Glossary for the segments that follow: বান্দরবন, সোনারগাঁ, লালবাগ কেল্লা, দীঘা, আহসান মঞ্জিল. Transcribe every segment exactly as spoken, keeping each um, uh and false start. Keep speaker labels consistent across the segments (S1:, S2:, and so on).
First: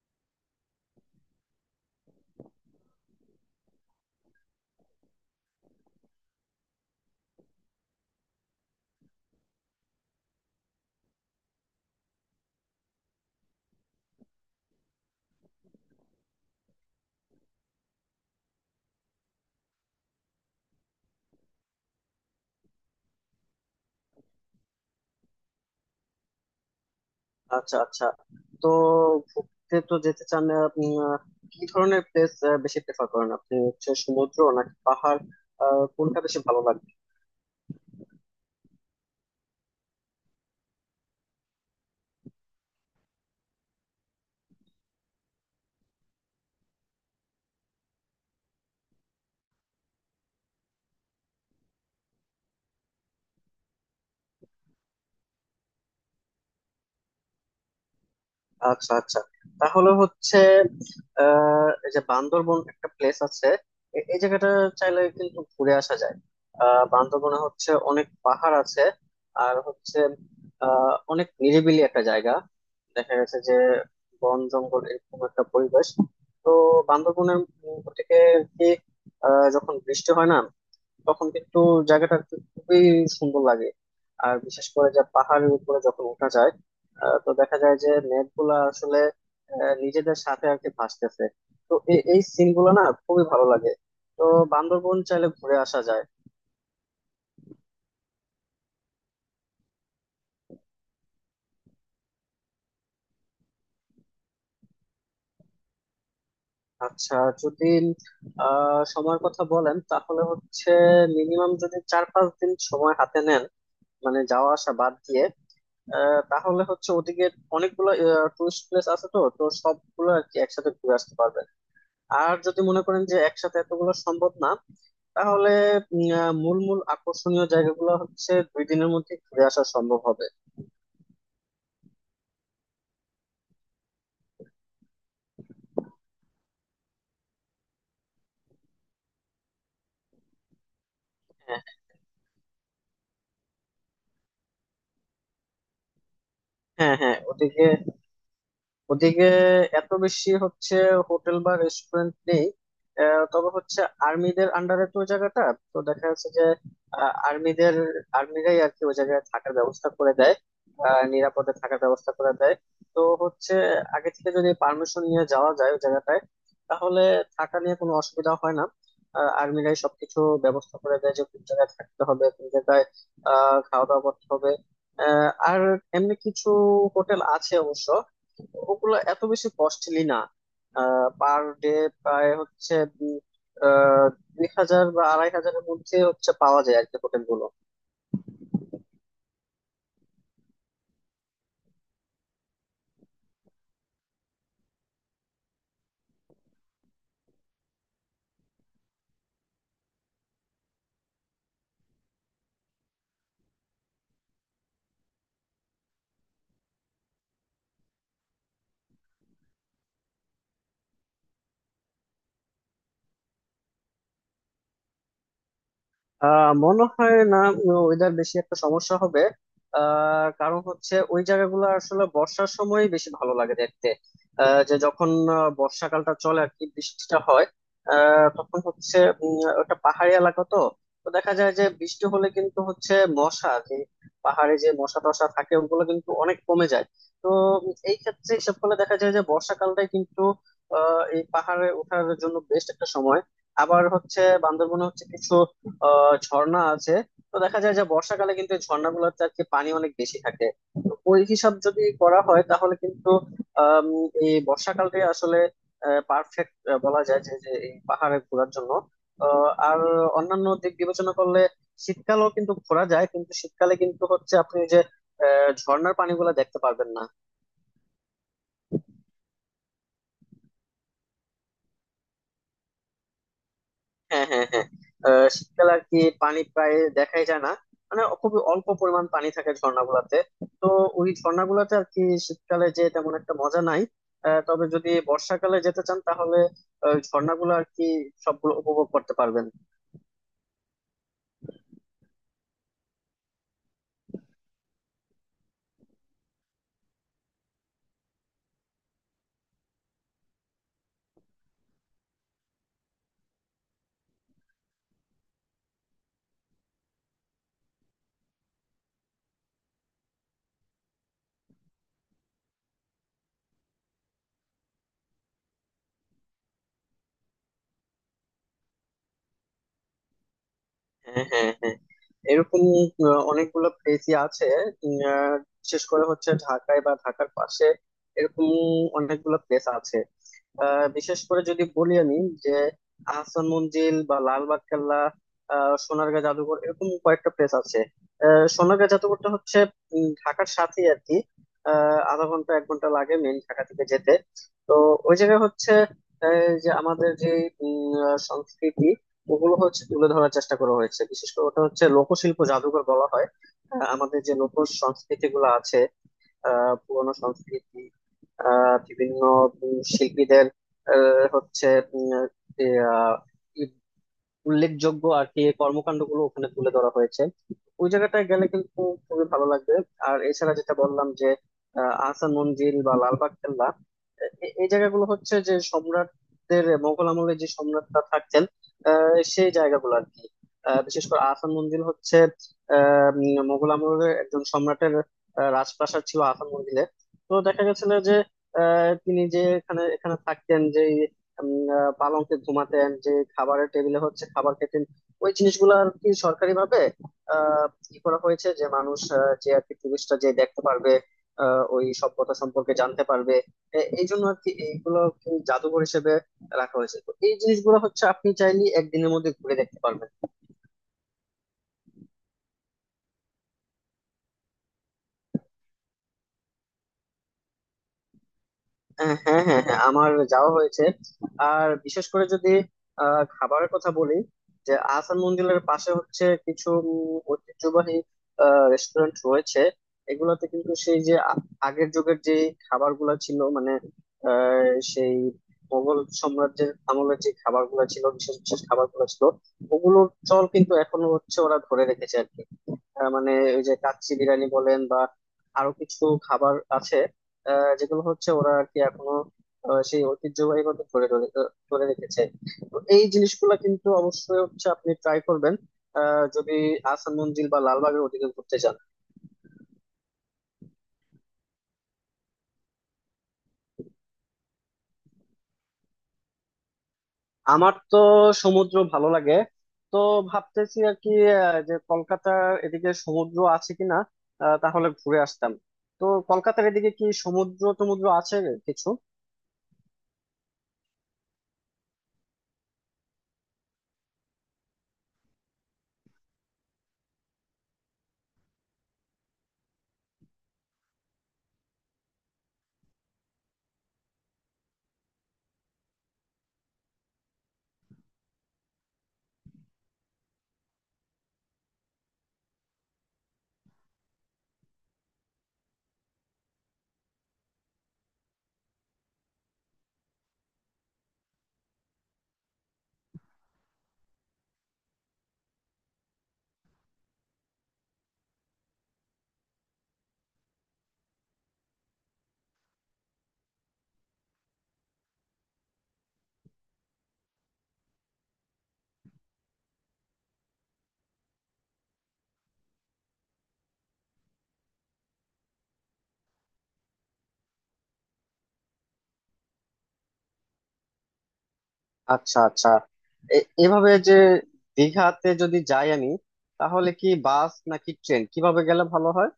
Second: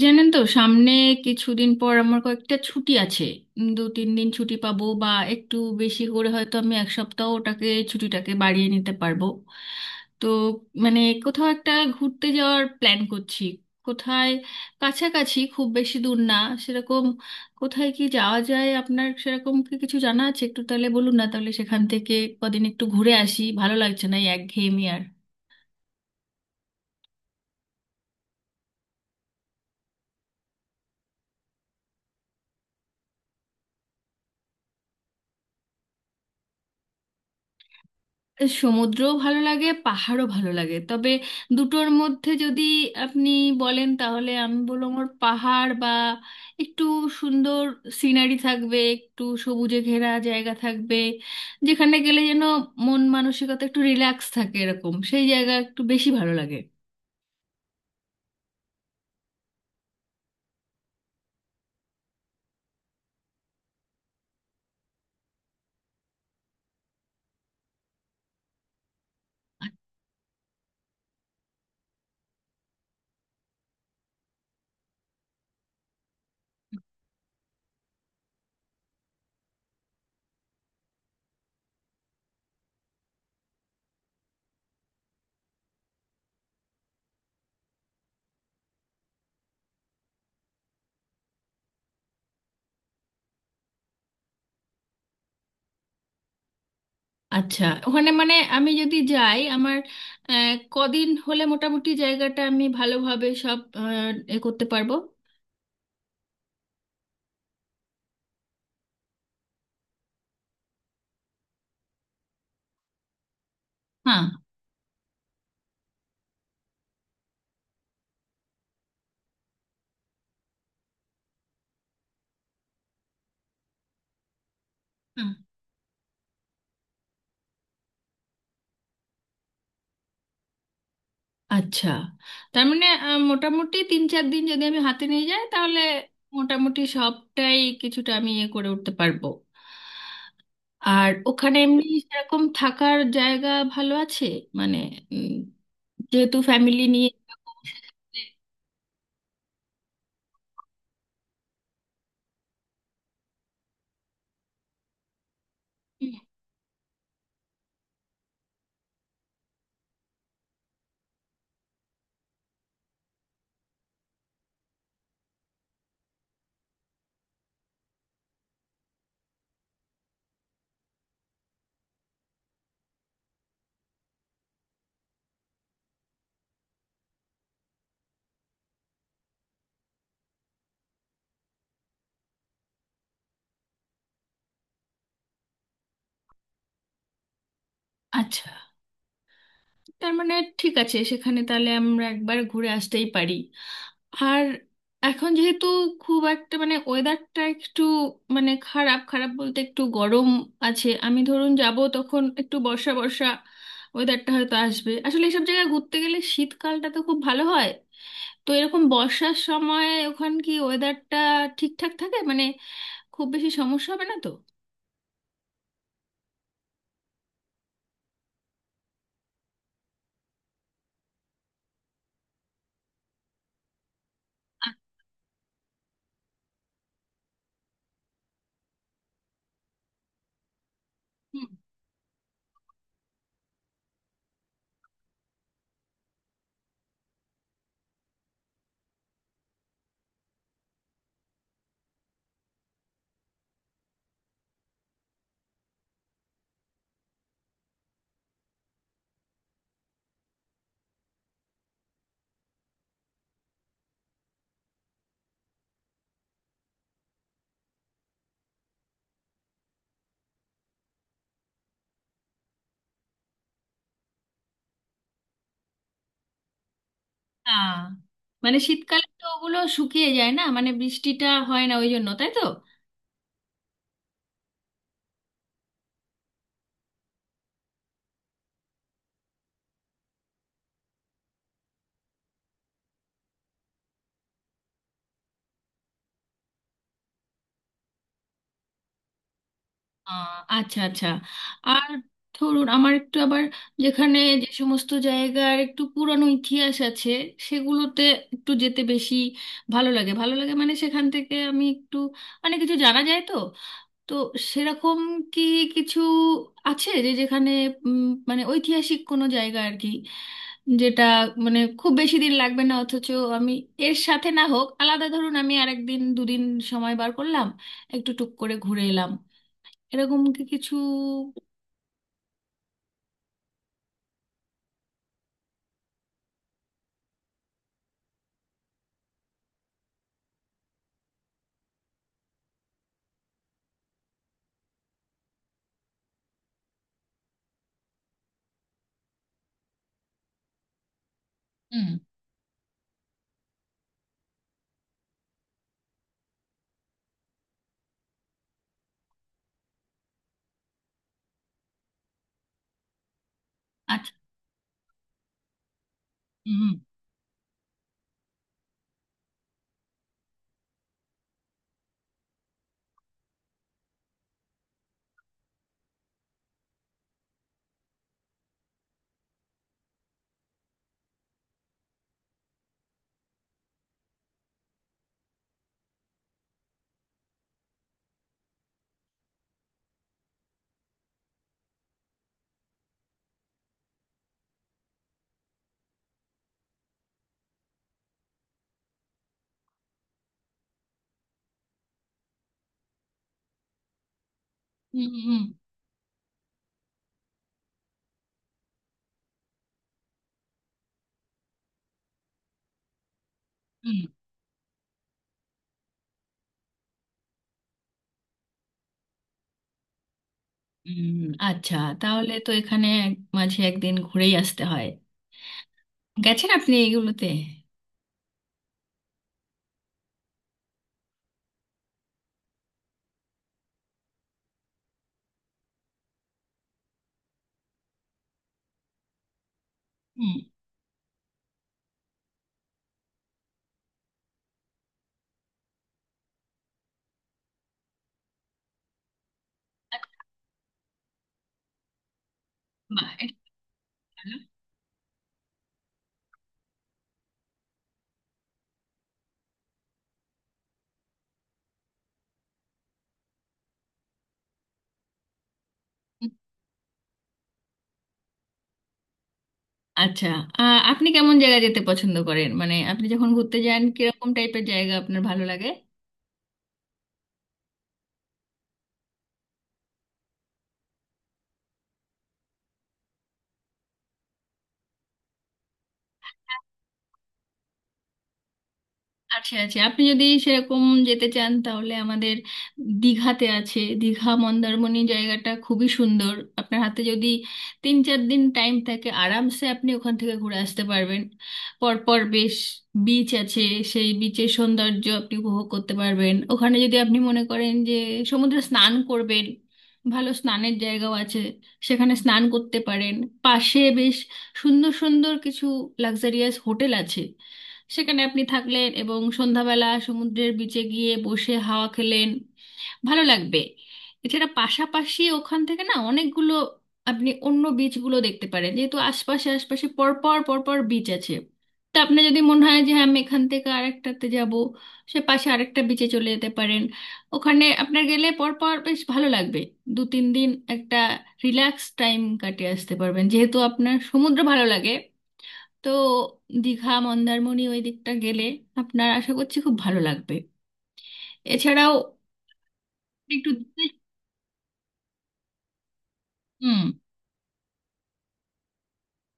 S1: জানেন তো, সামনে কিছুদিন পর আমার কয়েকটা ছুটি আছে। উম, দু তিন দিন ছুটি পাবো, বা একটু বেশি করে হয়তো আমি এক সপ্তাহ ওটাকে ছুটিটাকে বাড়িয়ে নিতে পারবো। তো মানে কোথাও একটা ঘুরতে যাওয়ার প্ল্যান করছি। কোথায় কাছাকাছি, খুব বেশি দূর না সেরকম। কোথায় কি যাওয়া যায়, আপনার সেরকম কি কিছু জানা আছে? একটু তাহলে বলুন না, তাহলে সেখান থেকে কদিন একটু ঘুরে আসি। ভালো লাগছে না এই একঘেয়েমি আর।
S2: আচ্ছা, আচ্ছা। তো ঘুরতে তো যেতে চান আপনি। আহ, কি ধরনের প্লেস বেশি প্রেফার করেন আপনি, হচ্ছে সমুদ্র নাকি পাহাড়? আহ, কোনটা বেশি ভালো লাগে?
S1: সমুদ্রও ভালো লাগে, পাহাড়ও ভালো লাগে, তবে দুটোর মধ্যে যদি আপনি বলেন তাহলে আমি বলবো আমার পাহাড়, বা একটু সুন্দর সিনারি থাকবে, একটু সবুজে ঘেরা জায়গা থাকবে, যেখানে গেলে যেন মন মানসিকতা একটু রিল্যাক্স থাকে, এরকম সেই জায়গা একটু বেশি ভালো লাগে।
S2: আচ্ছা, আচ্ছা। তাহলে হচ্ছে, আহ এই যে বান্দরবন একটা প্লেস আছে, এ- এই জায়গাটা চাইলে কিন্তু ঘুরে আসা যায়। আহ বান্দরবনে হচ্ছে অনেক পাহাড় আছে। আর হচ্ছে আহ অনেক নিরিবিলি একটা জায়গা। দেখা গেছে যে বন জঙ্গল, এরকম একটা পরিবেশ। তো বান্দরবনের উম, থেকে আর কি, আহ যখন বৃষ্টি হয় না তখন কিন্তু জায়গাটা আর কি খুবই সুন্দর লাগে। আর বিশেষ করে যে পাহাড়ের উপরে যখন উঠা যায়, আহ, তো দেখা যায় যে মেঘগুলা আসলে আহ, নিজেদের সাথে আর কি ভাসতেছে। তো এ- এই সিন গুলো না খুবই ভালো লাগে। তো বান্দরবন চাইলে ঘুরে আসা যায়।
S1: আচ্ছা, ওখানে মানে আমি যদি যাই আমার আহ, কদিন হলে মোটামুটি জায়গাটা আমি ভালোভাবে সব আহ, এ করতে পারবো?
S2: আচ্ছা। যদি আহ সময়ের কথা বলেন তাহলে হচ্ছে, মিনিমাম যদি চার পাঁচ দিন সময় হাতে নেন, মানে
S1: হ্যাঁ।
S2: যাওয়া আসা বাদ দিয়ে, আহ, তাহলে হচ্ছে ওদিকে অনেকগুলো টুরিস্ট প্লেস আছে, তো তো সবগুলো আর কি একসাথে ঘুরে আসতে পারবেন। আর যদি মনে করেন যে একসাথে এতগুলো সম্ভব না, তাহলে উম, আহ, মূল মূল আকর্ষণীয় জায়গাগুলো হচ্ছে দুই দিনের মধ্যে ঘুরে আসা সম্ভব হবে।
S1: আচ্ছা, তার মানে আহ, মোটামুটি তিন চার দিন যদি আমি হাতে নিয়ে যাই তাহলে মোটামুটি সবটাই কিছুটা আমি ইয়ে করে উঠতে পারবো। আর ওখানে
S2: হ্যাঁ,
S1: এমনি সেরকম থাকার জায়গা ভালো আছে? মানে উম, যেহেতু ফ্যামিলি
S2: হ্যাঁ,
S1: নিয়ে
S2: হ্যাঁ।
S1: এরকম-
S2: ওদিকে ওদিকে এত বেশি হচ্ছে হোটেল বা রেস্টুরেন্ট নেই। আহ, তবে হচ্ছে আর্মিদের আন্ডারে তো ওই জায়গাটা। তো দেখা
S1: হুম।
S2: যাচ্ছে যে আহ, আর্মিদের আর্মিরাই আর কি ওই জায়গায় থাকার ব্যবস্থা করে দেয়, আহ, নিরাপদে থাকার ব্যবস্থা করে দেয়। তো হচ্ছে, আগে থেকে যদি পারমিশন নিয়ে যাওয়া যায় ওই জায়গাটায়, তাহলে থাকা নিয়ে কোনো অসুবিধা হয় না। আহ, আর্মিরাই সবকিছু ব্যবস্থা করে দেয়, যে কোন জায়গায় থাকতে হবে, কোন জায়গায় আহ খাওয়া দাওয়া করতে হবে। আহ, আর এমনি কিছু হোটেল আছে অবশ্য। ওগুলো এত বেশি কস্টলি না। পার ডে প্রায় হচ্ছে দুই আহ, দুই হাজার বা আড়াই হাজারের মধ্যে হচ্ছে পাওয়া যায় আর কি হোটেল গুলো।
S1: আচ্ছা, তার মানে ঠিক আছে, সেখানে তাহলে আমরা একবার ঘুরে আসতেই পারি। আর এখন যেহেতু খুব একটা মানে ওয়েদারটা একটু মানে খারাপ, খারাপ বলতে একটু গরম আছে, আমি ধরুন যাব তখন একটু বর্ষা বর্ষা ওয়েদারটা হয়তো আসবে। আসলে এসব জায়গায় ঘুরতে গেলে শীতকালটা তো খুব ভালো হয়, তো এরকম বর্ষার সময় ওখান কি ওয়েদারটা ঠিকঠাক থাকে মানে, খুব বেশি সমস্যা হবে না তো?
S2: আহ মনে হয় না ওয়েদার বেশি একটা সমস্যা হবে। আহ কারণ হচ্ছে ওই জায়গাগুলো আসলে বর্ষার সময় বেশি ভালো লাগে দেখতে। আহ,
S1: আ-
S2: যে যখন আহ, বর্ষাকালটা চলে আর কি বৃষ্টিটা হয়, আহ, তখন হচ্ছে উম, ওটা পাহাড়ি এলাকা তো। তো দেখা
S1: হুম।
S2: যায় যে বৃষ্টি হলে কিন্তু হচ্ছে মশা যে পাহাড়ে যে মশা টশা থাকে ওগুলো কিন্তু অনেক কমে যায়। তো উম, এই ক্ষেত্রে হিসাব করলে দেখা যায় যে বর্ষাকালটাই কিন্তু আহ এই পাহাড়ে ওঠার জন্য বেস্ট একটা সময়। আবার হচ্ছে, বান্দরবনে হচ্ছে কিছু আহ ঝর্ণা আছে। তো দেখা যায় যে বর্ষাকালে কিন্তু এই ঝর্ণা গুলোতে আর কি পানি অনেক বেশি থাকে। তো ওই হিসাব যদি করা হয় তাহলে কিন্তু, আম, এই বর্ষাকালটাই আসলে পারফেক্ট বলা যায় যে যে এই পাহাড়ে ঘোরার জন্য। আহ, আর অন্যান্য দিক বিবেচনা করলে শীতকালেও কিন্তু ঘোরা যায়, কিন্তু শীতকালে কিন্তু হচ্ছে আপনি যে আহ, ঝর্ণার পানিগুলো দেখতে পারবেন না।
S1: না, মানে শীতকালে তো ওগুলো শুকিয়ে যায় না, মানে বৃষ্টিটা হয় না ওই জন্য, তাই তো?
S2: হ্যাঁ, হ্যাঁ, হ্যাঁ। আহ, শীতকালে আর কি পানি প্রায় দেখাই যায় না, মানে খুবই অল্প পরিমাণ পানি থাকে ঝর্ণাগুলাতে। তো ওই ঝর্ণাগুলাতে আর কি শীতকালে যে তেমন একটা মজা নাই। আহ, তবে যদি বর্ষাকালে যেতে চান, তাহলে আহ, ওই ঝর্ণাগুলো আর কি সবগুলো উপভোগ করতে পারবেন।
S1: আহ, আচ্ছা আচ্ছা। আর ধরুন আমার একটু আবার, যেখানে যে সমস্ত জায়গার একটু পুরানো ইতিহাস আছে সেগুলোতে একটু যেতে বেশি ভালো লাগে, ভালো লাগে মানে সেখান থেকে আমি একটু মানে কিছু জানা যায় তো। তো সেরকম কি কিছু আছে যে যেখানে উম, মানে ঐতিহাসিক কোনো জায়গা আর কি, যেটা মানে খুব বেশি দিন লাগবে না, অথচ আমি এর সাথে না হোক আলাদা, ধরুন আমি আরেকদিন দুদিন সময় বার করলাম, একটু টুক করে ঘুরে এলাম, এরকম কি কিছু?
S2: হ্যাঁ, হ্যাঁ, হ্যাঁ। এরকম আহ, অনেকগুলো প্লেসই আছে। উম, আহ, বিশেষ করে হচ্ছে ঢাকায় বা ঢাকার পাশে এরকম অনেকগুলো প্লেস আছে। আহ বিশেষ করে যদি বলি আমি, যে আহসান মঞ্জিল বা লালবাগ কেল্লা, আহ সোনারগাঁ জাদুঘর, এরকম কয়েকটা প্লেস আছে। আহ সোনারগাঁ জাদুঘরটা হচ্ছে উম, ঢাকার সাথেই আর কি।
S1: হুম।
S2: আহ আধা ঘন্টা এক ঘন্টা লাগে মেইন ঢাকা থেকে যেতে। তো ওই জায়গায় হচ্ছে আহ, যে আমাদের যে উম, আহ, সংস্কৃতি, ওগুলো হচ্ছে তুলে ধরার চেষ্টা করা হয়েছে। বিশেষ করে ওটা হচ্ছে লোকশিল্প জাদুঘর বলা হয়। আহ,
S1: আচ্ছা।
S2: আমাদের যে লোক সংস্কৃতি গুলো আছে, আহ
S1: হুম,
S2: পুরনো সংস্কৃতি, আহ বিভিন্ন উম শিল্পীদের আহ, হচ্ছে উম, আহ, উল্লেখযোগ্য আর কি এই কর্মকাণ্ডগুলো ওখানে তুলে ধরা হয়েছে। ওই জায়গাটায় গেলে কিন্তু খুবই ভালো লাগবে। আর এছাড়া যেটা বললাম, যে আহ, আহসান মঞ্জিল বা লালবাগ কেল্লা, এ- এ- এই জায়গাগুলো হচ্ছে যে সম্রাটদের, মোগল আমলে যে সম্রাটরা থাকতেন। আহ, সেই জায়গাগুলো আর কি। আহ, বিশেষ করে আহসান মঞ্জিল হচ্ছে আহ, উম, মোগল আমলের একজন সম্রাটের আহ, রাজপ্রাসাদ ছিল আহসান মঞ্জিলে। তো দেখা গেছিল যে আহ, তিনি যে এখানে এখানে থাকতেন, যে উম, আহ, পালঙ্কে ঘুমাতেন, যে খাবারের টেবিলে হচ্ছে খাবার খেতেন।
S1: হুম,
S2: ওই
S1: হুম,
S2: জিনিসগুলো আর কি সরকারি ভাবে আহ কি করা হয়েছে যে মানুষ, আহ, যে আর কি টুরিস্টরা যে দেখতে পারবে, আহ, ওই সভ্যতা সম্পর্কে জানতে পারবে। এ-
S1: হুম।
S2: এই জন্য আর কি এইগুলো কি জাদুঘর হিসেবে রাখা হয়েছে। তো এই জিনিসগুলো হচ্ছে আপনি চাইলে একদিনের মধ্যে ঘুরে দেখতে পারবেন।
S1: হুম, হুম। আচ্ছা, তাহলে তো এখানে এক- মাঝে একদিন ঘুরেই আসতে হয়। গেছেন আপনি এইগুলোতে?
S2: আহ হ্যাঁ, হ্যাঁ, হ্যাঁ। আমার যাওয়া হয়েছে। আর বিশেষ করে যদি আহ, খাবারের কথা বলি, যে আহসান মঞ্জিলের পাশে হচ্ছে কিছু উম, ঐতিহ্যবাহী রেস্টুরেন্ট রয়েছে।
S1: হুম।
S2: এগুলোতে কিন্তু সেই যে আ- আগের যুগের যে খাবারগুলো ছিল, মানে আহ, সেই মোগল সাম্রাজ্যের আমলের যে খাবারগুলো ছিল, বিশেষ বিশেষ খাবারগুলো ছিল, ওগুলোর চল কিন্তু এখনো হচ্ছে ওরা ধরে রেখেছে। আহ
S1: বাহ,
S2: মানে
S1: এটা
S2: ওই যে কাচ্চি
S1: ভালো।
S2: বিরিয়ানি বলেন, বা আরো কিছু খাবার আছে, আহ যেগুলো হচ্ছে ওরা আর কি এখনো আহ সেই ঐতিহ্যবাহী মতো ধরে ধরে ধরে রেখেছে। তো এই জিনিসগুলা কিন্তু অবশ্যই হচ্ছে আপনি ট্রাই করবেন, আহ
S1: হুম।
S2: যদি আসান মঞ্জিল বা লালবাগের ওদিকে ঘুরতে যান।
S1: আচ্ছা, আহ, আপনি কেমন জায়গা যেতে পছন্দ করেন, মানে আপনি যখন ঘুরতে যান কিরকম টাইপের জায়গা আপনার ভালো লাগে?
S2: আমার তো সমুদ্র ভালো লাগে। তো ভাবতেছি আর কি আহ, যে কলকাতার এদিকে সমুদ্র আছে কিনা, আহ, তাহলে ঘুরে আসতাম। তো কলকাতার এদিকে কি সমুদ্র টমুদ্র আছে কিছু?
S1: আছে আছে। আপনি যদি সেরকম যেতে চান তাহলে আমাদের দীঘাতে আছে, দীঘা মন্দারমণি জায়গাটা খুবই সুন্দর। আপনার হাতে যদি তিন চার দিন টাইম থাকে আরামসে আপনি ওখান থেকে ঘুরে আসতে পারবেন। পরপর বেশ বিচ আছে, সেই বিচের সৌন্দর্য আপনি উপভোগ করতে পারবেন। ওখানে যদি আপনি মনে করেন যে সমুদ্রে স্নান করবেন, ভালো স্নানের জায়গাও আছে, সেখানে স্নান করতে পারেন। পাশে বেশ সুন্দর সুন্দর কিছু লাক্সারিয়াস হোটেল আছে, সেখানে আপনি থাকলেন এবং সন্ধ্যাবেলা সমুদ্রের বিচে গিয়ে বসে হাওয়া খেলেন, ভালো লাগবে। এছাড়া পাশাপাশি ওখান থেকে না অনেকগুলো, আপনি অন্য বিচগুলো দেখতে পারেন, যেহেতু আশপাশে আশপাশে পরপর পরপর বিচ আছে। তো আপনার যদি মনে হয় যে হ্যাঁ আমি এখান থেকে আরেকটাতে যাব, সে পাশে আরেকটা বিচে চলে যেতে পারেন। ওখানে আপনার গেলে পরপর বেশ ভালো লাগবে। দু তিন দিন একটা রিল্যাক্স টাইম কাটিয়ে আসতে পারবেন, যেহেতু আপনার সমুদ্র ভালো লাগে। তো দীঘা মন্দারমণি ওই দিকটা গেলে আপনার আশা করছি খুব ভালো লাগবে। এছাড়াও
S2: আচ্ছা, আচ্ছা। এ-
S1: একটু।
S2: এভাবে যে দীঘাতে যদি যাই আমি,
S1: হুম।
S2: তাহলে কি বাস নাকি ট্রেন, কিভাবে গেলে ভালো হয়?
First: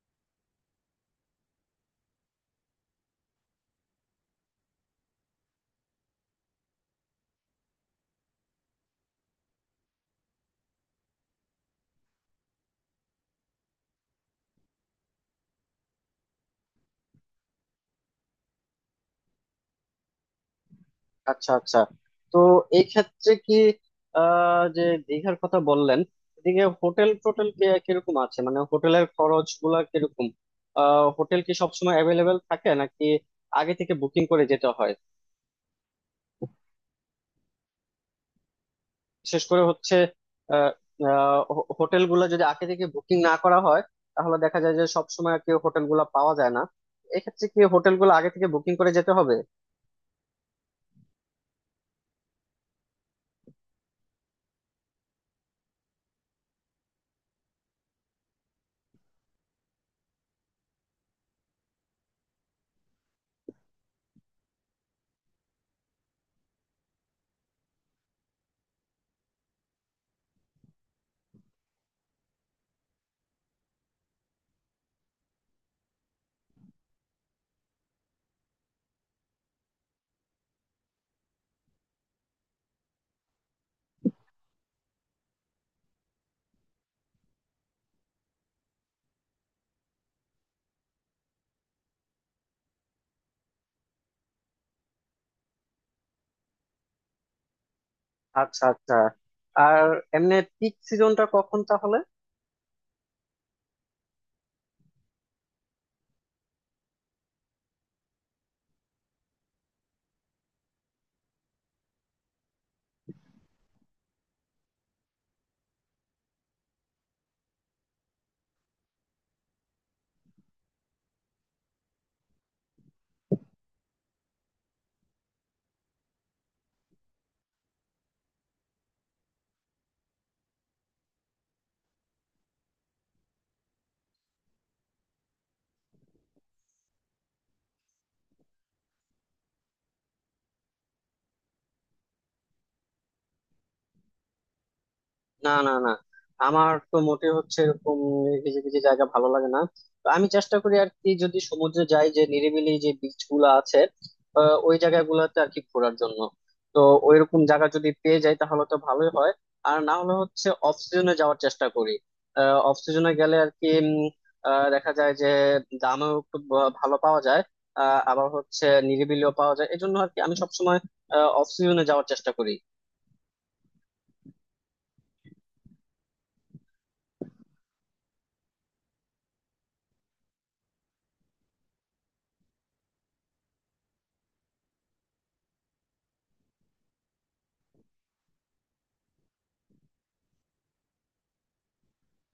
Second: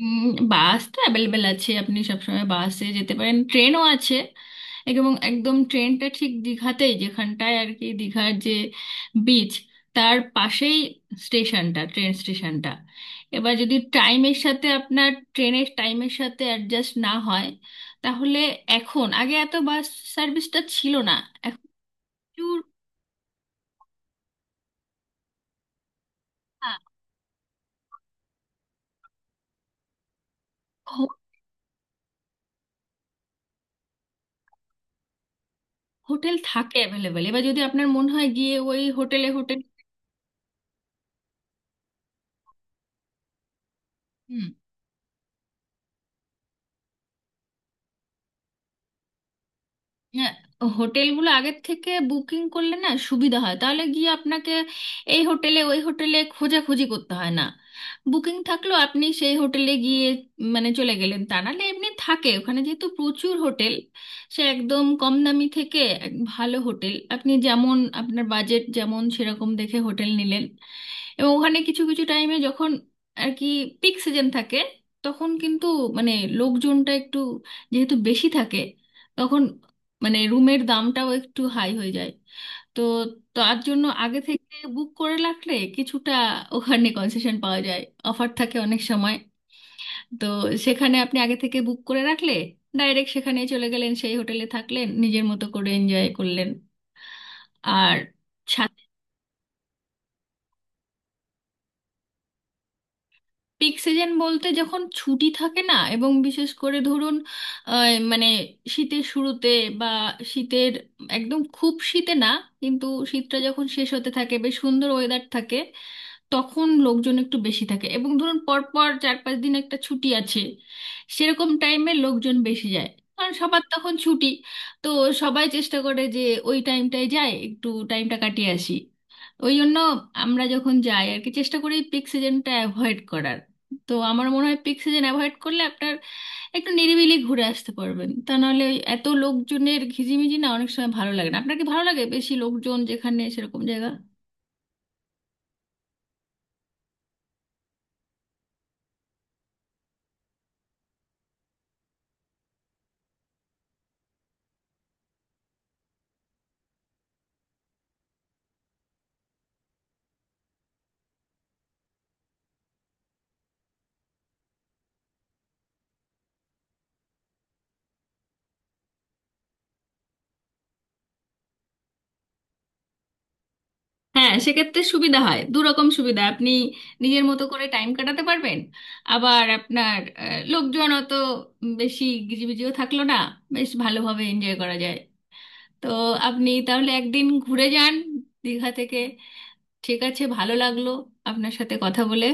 S1: উম, বাস তো অ্যাভেলেবেল আছে, আপনি সবসময় বাসে যেতে পারেন, ট্রেনও আছে। এবং একদম ট্রেনটা ঠিক দীঘাতেই, যেখানটায় আর কি দীঘার যে বিচ তার পাশেই স্টেশনটা, ট্রেন স্টেশনটা। এবার যদি টাইমের সাথে, আপনার ট্রেনের টাইমের সাথে অ্যাডজাস্ট না হয়, তাহলে এখন, আগে এত বাস সার্ভিসটা ছিল না,
S2: আচ্ছা,
S1: এখন
S2: আচ্ছা। তো
S1: প্রচুর।
S2: এই ক্ষেত্রে কি, আহ যে দীঘার কথা বললেন, এদিকে হোটেল টোটেল কে- কিরকম আছে, মানে হোটেলের খরচ গুলা কিরকম? আহ হোটেল কি সবসময় অ্যাভেলেবেল থাকে নাকি আগে থেকে বুকিং করে যেতে হয়?
S1: হোটেল থাকে অ্যাভেলেবেল। এবার যদি আপনার মনে হয় গিয়ে ওই হোটেলে
S2: বিশেষ
S1: হোটেল
S2: করে হচ্ছে, হোটেল গুলো যদি আগে থেকে বুকিং না করা হয় তাহলে
S1: হুম।
S2: দেখা যায় যে সব সময় আর কি হোটেল গুলা পাওয়া যায় না। এক্ষেত্রে কি হোটেল গুলো আগে থেকে বুকিং করে যেতে হবে?
S1: হ্যাঁ, হোটেলগুলো আগের থেকে বুকিং করলে না সুবিধা হয়, তাহলে গিয়ে আপনাকে এই হোটেলে ওই হোটেলে খোঁজাখুঁজি করতে হয় না। বুকিং থাকলো, আপনি সেই হোটেলে গিয়ে মানে চলে গেলেন। তা নাহলে এমনি থাকে ওখানে যেহেতু প্রচুর হোটেল, সে একদম কম দামি থেকে এক ভালো হোটেল, আপনি যেমন আপনার বাজেট যেমন সেরকম দেখে হোটেল নিলেন। এবং ওখানে কিছু কিছু টাইমে যখন আর কি পিক সিজন থাকে, তখন কিন্তু মানে লোকজনটা একটু যেহেতু বেশি থাকে, তখন মানে রুমের দামটাও একটু হাই হয়ে যায়। তো তার জন্য আগে থেকে বুক করে রাখলে কিছুটা ওখানে কনসেশন পাওয়া যায়, অফার থাকে অনেক সময়। তো সেখানে আপনি আগে থেকে বুক করে রাখলে ডাইরেক্ট সেখানে চলে গেলেন, সেই হোটেলে থাকলেন নিজের মতো করে এনজয় করলেন। আর
S2: আচ্ছা, আচ্ছা। আর এমনি পিক সিজনটা কখন তাহলে?
S1: পিক সিজন বলতে যখন ছুটি থাকে না, এবং বিশেষ করে ধরুন আহ, মানে শীতের শুরুতে, বা শীতের একদম খুব শীতে না কিন্তু শীতটা যখন শেষ হতে থাকে বেশ সুন্দর ওয়েদার থাকে, তখন লোকজন একটু বেশি থাকে। এবং ধরুন পরপর চার পাঁচ দিন একটা ছুটি আছে, সেরকম টাইমে লোকজন বেশি যায়, কারণ সবার তখন ছুটি। তো সবাই চেষ্টা করে যে ওই টাইমটায় যায়, একটু টাইমটা কাটিয়ে আসি। ওই জন্য আমরা যখন যাই আর কি, চেষ্টা করি পিক সিজনটা অ্যাভয়েড করার। তো আমার মনে হয় পিক সিজন অ্যাভয়েড করলে আপনার একটু নিরিবিলি ঘুরে আসতে পারবেন, তা নাহলে ওই এত লোকজনের ঘিজিমিজি না অনেক সময় ভালো লাগে না। আপনার কি ভালো লাগে বেশি লোকজন যেখানে সেরকম জায়গা?
S2: না, না, না। আমার তো মোটে হচ্ছে এরকম ভিজে ভিজে জায়গা ভালো লাগে না। তো আমি চেষ্টা করি আর কি, যদি সমুদ্রে যাই, যে নিরিবিলি যে বিচ গুলা আছে, আহ, ওই জায়গাগুলোতে আর কি ঘোরার জন্য। তো ওইরকম জায়গা যদি পেয়ে যাই তাহলে তো ভালোই হয়। আর না হলে হচ্ছে অফ সিজনে যাওয়ার চেষ্টা করি। অফ সিজনে গেলে আর কি উম, আহ, দেখা যায় যে দামও একটু ব- ভালো পাওয়া যায়। আহ, আবার হচ্ছে নিরিবিলিও পাওয়া যায়, এজন্য আর কি আমি সবসময় অফ সিজনে যাওয়ার চেষ্টা করি।
S1: হ্যাঁ, সেক্ষেত্রে সুবিধা হয়, দু রকম সুবিধা। আপনি নিজের মতো করে টাইম কাটাতে পারবেন, আবার আপনার আহ, লোকজন অত বেশি গিজিবিজিও থাকলো না, বেশ ভালোভাবে এনজয় করা যায়। তো আপনি তাহলে একদিন ঘুরে যান দীঘা থেকে। ঠিক আছে, ভালো লাগলো আপনার সাথে কথা বলে।